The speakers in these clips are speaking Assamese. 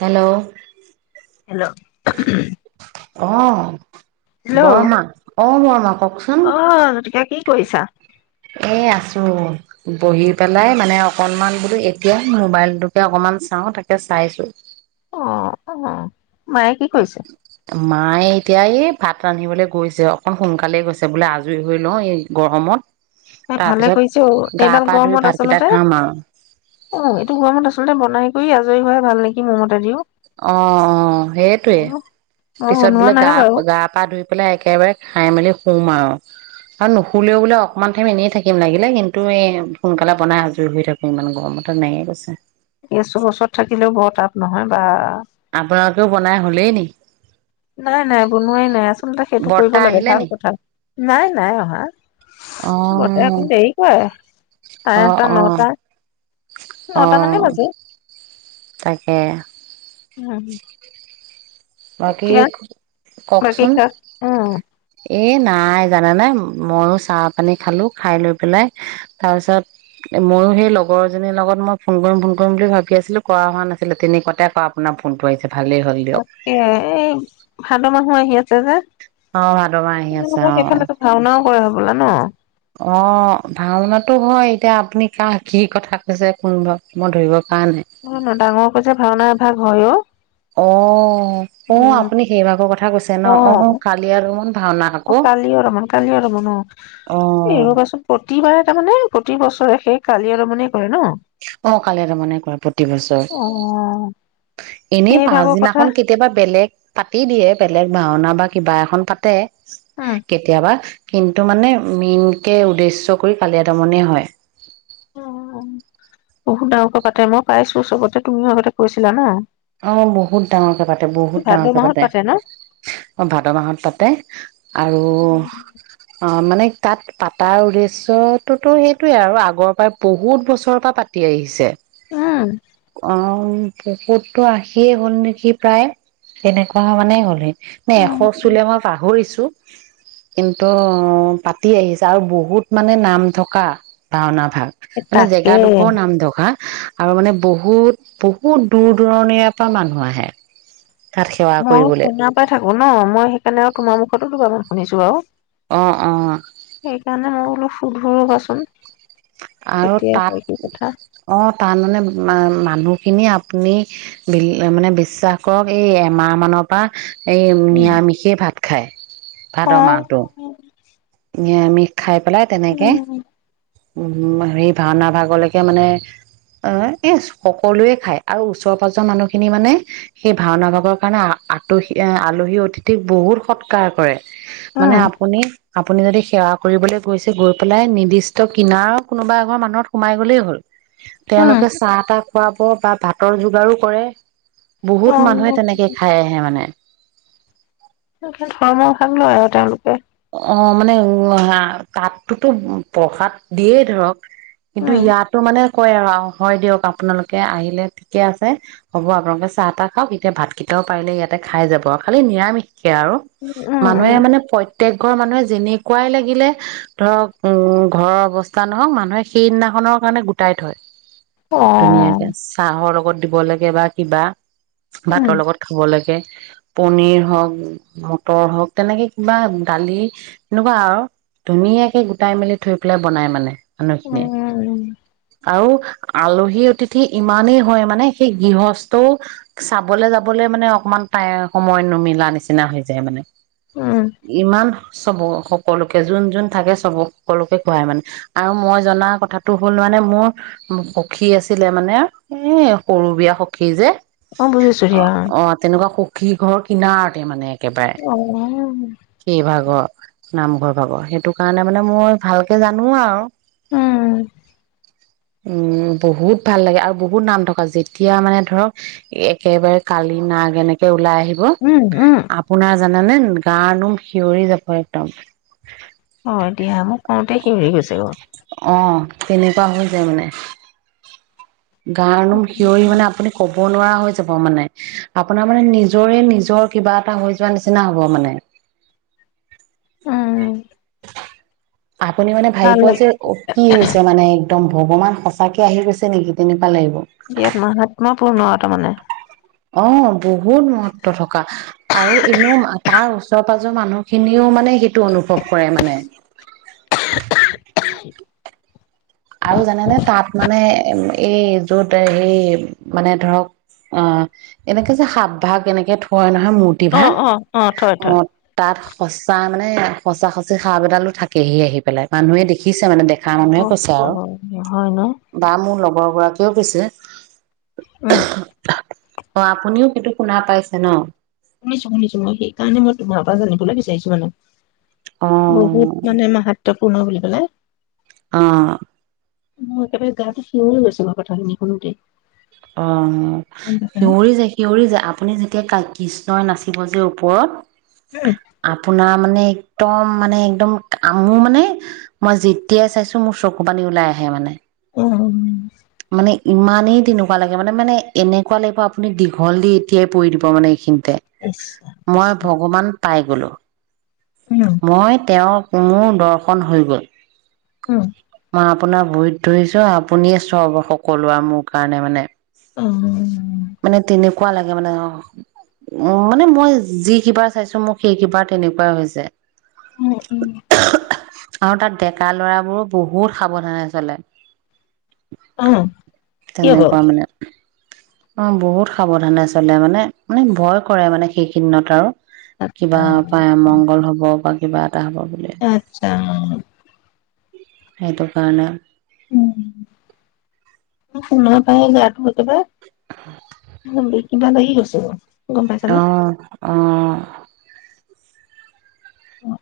হেল্ল' হেল্ল' অ' হেল্ল' বৰ মা অ' মৰ মা ক'ক কওকচোন অ জ্যোতিকা কি কৰিছা? এ আছো বহি পেলাই মানে অকনমান বোলো এতিয়া মোবাইলটোকে অকনমান চাওঁ তাকে চাইছো। অ, অ মায়ে কি কৰিছে? মায়ে এতিয়া এই ভাত ৰান্ধিবলৈ গৈছে অকণ সোনকালে গৈছে বোলে আজৰি হৈ লওঁ এই গৰমত এ ভালে তাৰপিছত কৰিছে গা এইডাল পা ধুই গৰমত ভাতকেইটা আচলতে খাম আৰু অ এইটো গৰমত আচ আচলতে বনাই কৰি আজৰি হয়াই ভাল নেকি মোৰমতে দিও অ অ অ সেইটোয়ে মই পিছত বনোৱা বোলে নাই গা বাৰু গা পা ধুই পেলাই একেবাৰে খাই মেলি শুম আৰু আৰু নুশুললেও বোলে অকমান টাইম এনেই থাকিম লাগিলে কিন্তু এই সোনকালে বনাই আজৰি হৈ থাকো ইমান গৰম তেনেকে কৈছে। এইছু বছৰত থাকিলেও বৰ তাপ নহয় বা আপোনালোকেও বনাই হলেই নেকি? নাই নাই বনোৱাই নাই আচলতে সেইটো কৰিব বৰ্তা লাগে আহিলে ভাল নি কথা। নাই নাই অহা অ বৰতা অকণ দেৰি কৰে চাৰে অ আঠটা অ নটা নটা মানে অহ বাজে তাকে। উম হ'। বাকী এতিয়া বাকী কওকচোন কাখ এ নাই জানেনে ময়ো চাহ পানী খালো খাই লৈ পেলাই তাৰপিছত ময়ো সেই লগৰজনীৰ লগত মই ফোন কৰিম ফোন কৰিম বুলি ভাবি আছিলো কৰা হোৱা নাছিলে তেনেকুৱাতে আকৌ আপোনাৰ ফোনটো আহিছে। ভালেই হ'ল দিয়ক। এ এই ভাদ মাহো আহি আছে যে। অ ভাদ মাহ আহি আছে [unintelligible] অ সেইফালেটো ভাওনাও কৰে হ'ব ব'লা ন অ ভাওনাতো হয় এতিয়া আপুনি কাহ কি কথা কৈছে কোনব মই ধৰিব পৰা নাই নহয় নহ ডাঙৰ কৈছে ভাওনা এভাগ হয় অ অ অ উম, আপুনি সেই ভাগৰ কথা কৈছে ন অ কালি আৰু অ কালি ৰমন কালি ৰমন অ অ এইব কচোন প্ৰতিবাৰে তাৰমানে প্ৰতি বছৰে সেই কালি আৰু মানে অ কালিয়দমনে কৰে প্ৰতি অ বছৰে এনেই সেই ভাগৰ কথা পাছদিনাখন কেতিয়াবা বেলেগ পাতি দিয়ে বেলেগ ভাওনা বা কিবা এখন পাতে উম কেতিয়াবা কিন্তু মানে মেইনকে উদ্দেশ্য কৰি কালিয়া দমনে হয় অ বহুত ডাঙৰকে পাতে মই পাইছো চবতে তুমিও আগতে কৈছিলা ন অ বহুত ডাঙৰকে পাতে বহুত ভাদ ডাঙৰকে মাহত পাতে ন? অ ভাদ মাহত পাতে আৰু অ মানে তাত পাতাৰ উদ্দেশ্যটোতো সেইটোৱেই আৰু আগৰ পৰাই বহুত বছৰৰ পৰা পাতি আহিছে আহ অ বহুত তো আহিয়েই হ'ল নেকি প্ৰায় তেনেকুৱা মানে হ'ল ন এশ উম চুলে মই পাহৰিছো কিন্তু পাতি আহিছে আৰু বহুত মানে নাম থকা ভাওনা ভাল এ মানে তাকে জেগাডোখৰ নামঢখা আৰু মানে বহুত বহুত দূৰ দূৰণিৰে পৰা মানুহ আহে তাত সেৱা মই কৰিবলৈ ফোণাৰ পৰাই থাকো ন মই সেইকাৰণে আৰু তোমাৰ মুখত ক শুনিছো আৰু অ অ সেইকাৰণে মই বোলো শুধো ৰবা চোন আৰু তাত অ তাৰ মানে মানুহখিনিয়ে আপুনি বি মানে বিশ্বাস কৰক এই এমাহ মানৰ পৰা এই নিৰামিষেই ভাত খায় ভাদ আহ মাহটো নিৰামিষ খাই পেলাই তেনেকে উম সেই ভাওনা ভাগলৈকে মানে আহ এ সকলোৱে খায় আৰু ওচৰ পাজৰ মানুহখিনি মানে সেই ভাওনা ভাগৰ কাৰণে আলহী আলহী অতিথিক বহুত সৎকাৰ কৰে মানে উম, আপুনি আপুনি যদি সেৱা কৰিবলৈ গৈছে গৈ পেলাই নিৰ্দিষ্ট কিনাৰ কোনোবা এগৰ মানুহত সোমাই গ'লেই হ'ল তেওঁলোকে চাহ তাহ খুৱাব বা ভাতৰ যোগাৰো কৰে বহুত মানুহে উম, তেনেকে খাই আহে মানে ধৰ্মৰ ভাগ লয় আৰু তেওঁলোকে অ মানে উ তাতটোতো প্ৰসাদ দিয়েই ধৰক কিন্তু উম ইয়াতো মানে কয় আৰু হয় দিয়ক আপোনালোকে আহিলে ঠিকে আছে হ'ব আপোনালোকে চাহ তাহ খাওক এতিয়া ভাতকেইটাও পাৰিলে ইয়াতে খাই যাব আৰু খালি নিৰামিষ আৰু উম মানুহে উম মানেত প্ৰত্যেযয়ক ঘৰ মানুহে যেনেকুৱাই লাগিলে ধৰক উম ঘৰৰ অৱস্থা নহওক মানুহে সেইদিনাখনৰ কাৰণে গোটাই থয় অ ধুনীয়াকে চাহৰ লগত দিব লাগে বা কিবা উম ভাতৰ লগত খাব লাগে পনিৰ হওক মটৰ হওক তেনেকে কিবা দালি এনেকুৱা আৰু ধুনীয়াকে গোটাই মেলি থৈ পেলাই বনাই মানে উ মানুহখিনিয়ে আৰু আলহী অতিথি ইমানেই হয় মানে সেই গৃহস্থও চাবলৈ যাবলৈ মানে অকমান াই সময় নুমিলা নিচিনা হৈ যায় মানে উম ইমান চব সকলোকে যোন যোন থাকে চব সকলোকে খুৱাই মানে আৰু মই জনা কথাটো হ'ল মানে মোৰ সখী আছিলে মানে এ সৰু বিয়া সখী যে অ বুজিছো দিয়া কি ঘৰ কিনাৰতে মানে অ কি ভাগ নামঘৰ পাব সেইটো কাৰণে মানে মই ভালকে জানো আৰু উম উম বহুত ভাল লাগে আৰু বহুত নাম থকা যেতিয়া মানে ধৰক একেবাৰে কালি নাগ এনেকে ওলাই আহে উম উম আপোনাৰ জানে গাু খিঞৰি যাব একদম হয় দিয়া মোক ফওঁতে সি উৰি গৈছে গৰ অঁ কেনেকুৱা হৈ যায় মানে গানুম খিয়ৰি মানে আপুনি ক'ব না হৈ যাব মানে আপোনাৰ মানে নিজৰে নিজৰ কিবা এটা হৈ যোৱা নিচিনা হ'ব মানে উম আপুনি মানে ভাবি ভাল পোৱা যে লাগে কি হৈছে মানে একদম ভগৱান সঁচাকে আহি গৈছে নেকি তেনে ইয়াত মাহাত্মা পূৰ্ণ তামানে অ'। বহুত মহত্ব থকা আৰু এনেও তাৰ ওচ পাজৰ মানুহ খিনিও মানে টো অনুভৱ কৰে মানে। আৰু জানেনে? তাত মানে এই য'ত হেই মানে ধৰক অ', এনেকে যে, সাপ ভাগ এনেকে থয় ন মূৰ্তি অ ভাগ, অ অ থয় থয় অ', তাত সঁচা মানে সঁচা সচি সাপ এদালো থাকেহি আহি পেলাই মানুহে দেখিছে মানে দেখিছে মানে বেক অ [unintelligible] অ', হয়, ন? বৰ গৰাকীয়েও কৈছে উম। অহ আপুনিও সিটো শুনা পাইছে ন? শুনিছোঁ, শুনিছোঁ। মই সেইকাৰণে মই তোমাৰ পৰা জানিবলৈ বিচাৰিছোঁ মানে। অ বহুত মানে মাহাত ত্বপূৰ্ণ বুলি ক'লে। অহ। মই একেবাৰে গাটো শিয়ৰি গৈছো মই কথাখিনি শুনোতেই। অহ, গম পাইছানে শিউৰি যায়, শিউৰি যায়। আপুনি যেতিয়া কাট কৃষ্ণই নাচিব যে উম ওপৰত। আপোনাৰ মানে একদম মানে একদম আমো মানে মই যেতিয়াই চাইছো মোৰ চকু পানী ওলাই আহে মানে। উম মানে ইমানেই তেনেকুৱা লাগে মানে মানে এনেকুৱা লাগিব আপুনি দীঘল দি এতিয়াই পৰি দিব মানে এইখিনি। তে ইচ ৰাম ইচ মই ভগৱান পাই গলো। ৰাম উম মই তেওঁক মোৰ দৰ্শন হৈ গ'ল। উম। মই আপোনাৰ ভৰিত ধৰিছোঁ, আপুনিয়ে সব সকলো আৰু মোৰ কাৰণে মানে। উম মানে তিনে কোৱা লাগে মানে অ, উ, মানে মই যি কিবাৰ চাইছো মোক সেই কিবাৰ তেনেকুৱাই হৈছে। উম উম আৰু তাত ডেকা লৰাবোৰো বহুত সাৱধানে চলে অ কি হ'ব তনেুৱ মানে অ বহুত সাৱধানে চলে মানে মানে ভয় কৰে মানে সেইকদিনত আৰু আচ্ছা কিবা পায়মংগল হ'ব বা বাৰ আত্ছা [inaudible] এইটো কাৰণ উম শুন পে গটো বি কিবা লাগি গৈছে বাৰু গম পাইছা ন অ অ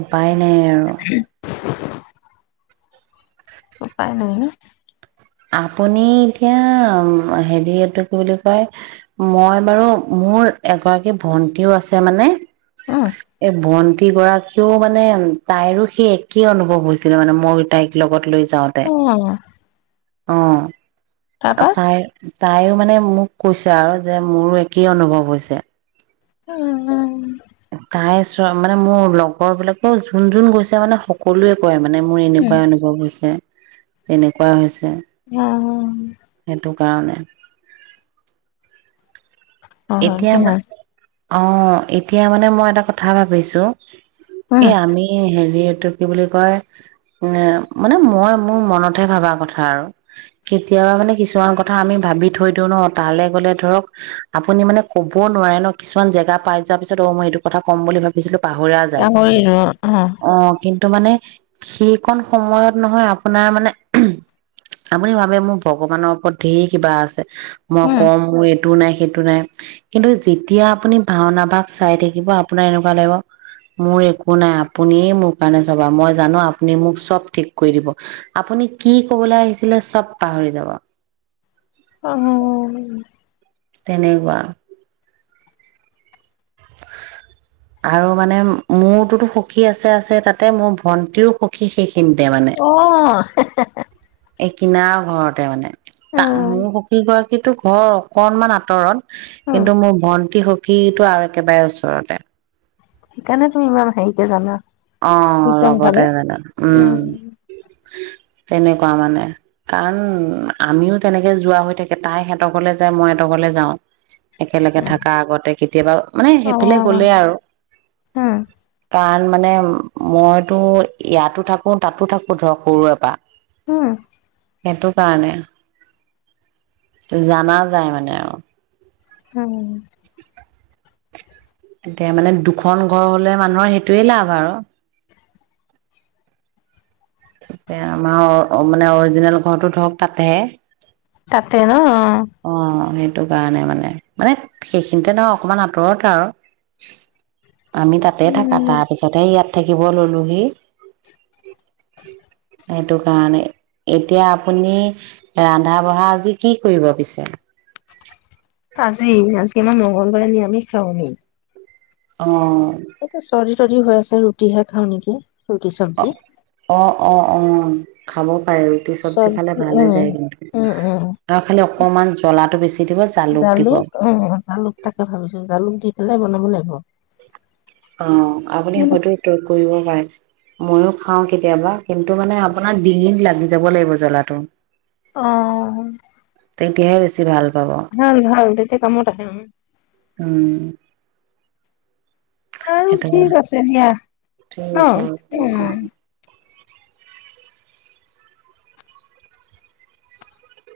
উপায় নাই আৰু উপায় ন ন আপুনি এতিয়া হেৰি এইটো কি বুলি কয় মই বাৰু মোৰ এগৰাকী ভন্টিও আছে মানে এই বনটো গৰাকীও মানে তাইৰো সেই একেই অনুভৱ হৈছিলে মানে মই তাইক লগত লৈো উ অ আ তায় তাইও মানে মোক কৈছে আৰু যে মোৰো একেই অনুভৱ হৈছে উম উম চাই চ মানে মোৰ লগৰ বিলাকো যোন যোন গৈছে মানে সকলোৱে কয় মানে মোৰ উম এনেকুৱাই অনুভৱ হৈছে তেনেকুৱা হৈছে উম উম সেইটো কাৰণে অ হয় স এতিয়া অ এতিয়া মানে মই এটা কথা ভাবিছোঁ এ উম আমি হেৰি এইটো কি বুলি কয় এ মানে মই মোৰ মনতহে ভবা কথা আৰু কেতিয়াবা মানে কিছুমান কথা আমি ভাবি থৈ দিওঁ ন তালৈ গলে ধৰক আপুনি মানে ক'বও নোৱাৰে ন কিছুমান জেগা পাই যোৱাৰ পিছত অ মই এইটো কথা ক'ম বুলি ভাবিছিলো পাহৰা যায় অ কিন্তু মানে সেইকন সময়ত নহয় আপোনাৰ মানে আপুনি ভাবে মোৰ ভগৱানৰ ওপৰত ধঢেৰ কিবা আছে মই উম কম মোৰ এইটো নাই সেইটো নাই কিন্তু যেতিয়া আপুনি ভাওনা ভাগ চাই থাকিব আপোনাৰ এনেকুৱা লাগিব মোৰ একো নাই আপুনিয়ে মোৰ কাৰণে চবা মই জানো আপুনি মোক চব ঠিক কৰি দিব আপুনি কি কবলৈ আহিছিলে চব পাহৰি যাব আহ তেনেকুৱা আৰু মানে মোৰতোতো সখী আছে আছে তাতে মোৰ ভন্টিও সখী শেষ কিন্তে মানে অ [unintelligible] এই কিনাৰ ঘৰতে মানে অ ত মোৰ সুখী কৰা সেইটো ঘৰ অকনমান আঁতৰত কিন্তু মোৰ ভণ্টি সু কিটো আৰু একেবাৰে ওচৰতে সেইকাৰণে তুমি ইমান হেৰিতে জানা অ কীৰ্তন লগতে ভাৱে জানো অ উম তেনেকুৱা মানে কাৰণ আমিও তেনেকে যোৱা হৈ থাকে তাই সিহতৰলে যায় মই সিহঁতৰলে যাওঁ একেলগে থকা আগতে কেতিয়াবা মানে সেইফালে গলেই উম আৰু কাৰণ মানে মইতো ইয়াতো থাকো তাতো থাকো ধৰক সৰুৰে পৰা হ সেইটো কাৰণে জানাও যায় মানে আৰু উম এতিয়া মানে দুখন ঘৰ হলে মানুহৰ সেইটোৱে লাভ আৰু তেয়া আমাৰ মানে অৰিজিনেল ঘৰটো ধৰক তাতেহে তাতে ন অ সেই সেইটো কাৰণে মানে মানে সেইখিনিতে ধৰ অকমান আঁতৰত আৰু আমি তাতে থাকা উম তাৰ পিছতে ইয়াত থাকিব ললোহি সেইটো কাৰণে এতিয়া আপুনি ৰন্ধা বঢ়া আজি কি কৰিব পিছে [inaudible] আজি আজি আমাৰ মঙগলবাৰে নিৰামিষ খাওঁ নি অ তাকে চৰি যদি হৈ আছে ৰুটিহে খাওঁ নেকি ৰুটি অ চব্জি অ অ অ খামত পায় ৰুটি চবজি খালে চব্জি ভাল হৈ উম যায় কিন্তু উম উম আৰু খালি অকমান জ্বলাটো বেছি দিব জালুক দিব হাই বনাব লাগিব অ আপুনি হয়তো তয় কৰিব মইো খাও কেতিয়াবা কিন্তু মানে আপোনাৰ ডিঙিত লাগি যাব লাগিব জ্বলাটো। অহ '। তেতিয়াহে বেছি ভাল। পাব ভাল ভাল তেতি কামতত আহে। উম, আৰু সেইটো হয় ঠিক আছে দিয়া ঠিক ন, আছে। উম।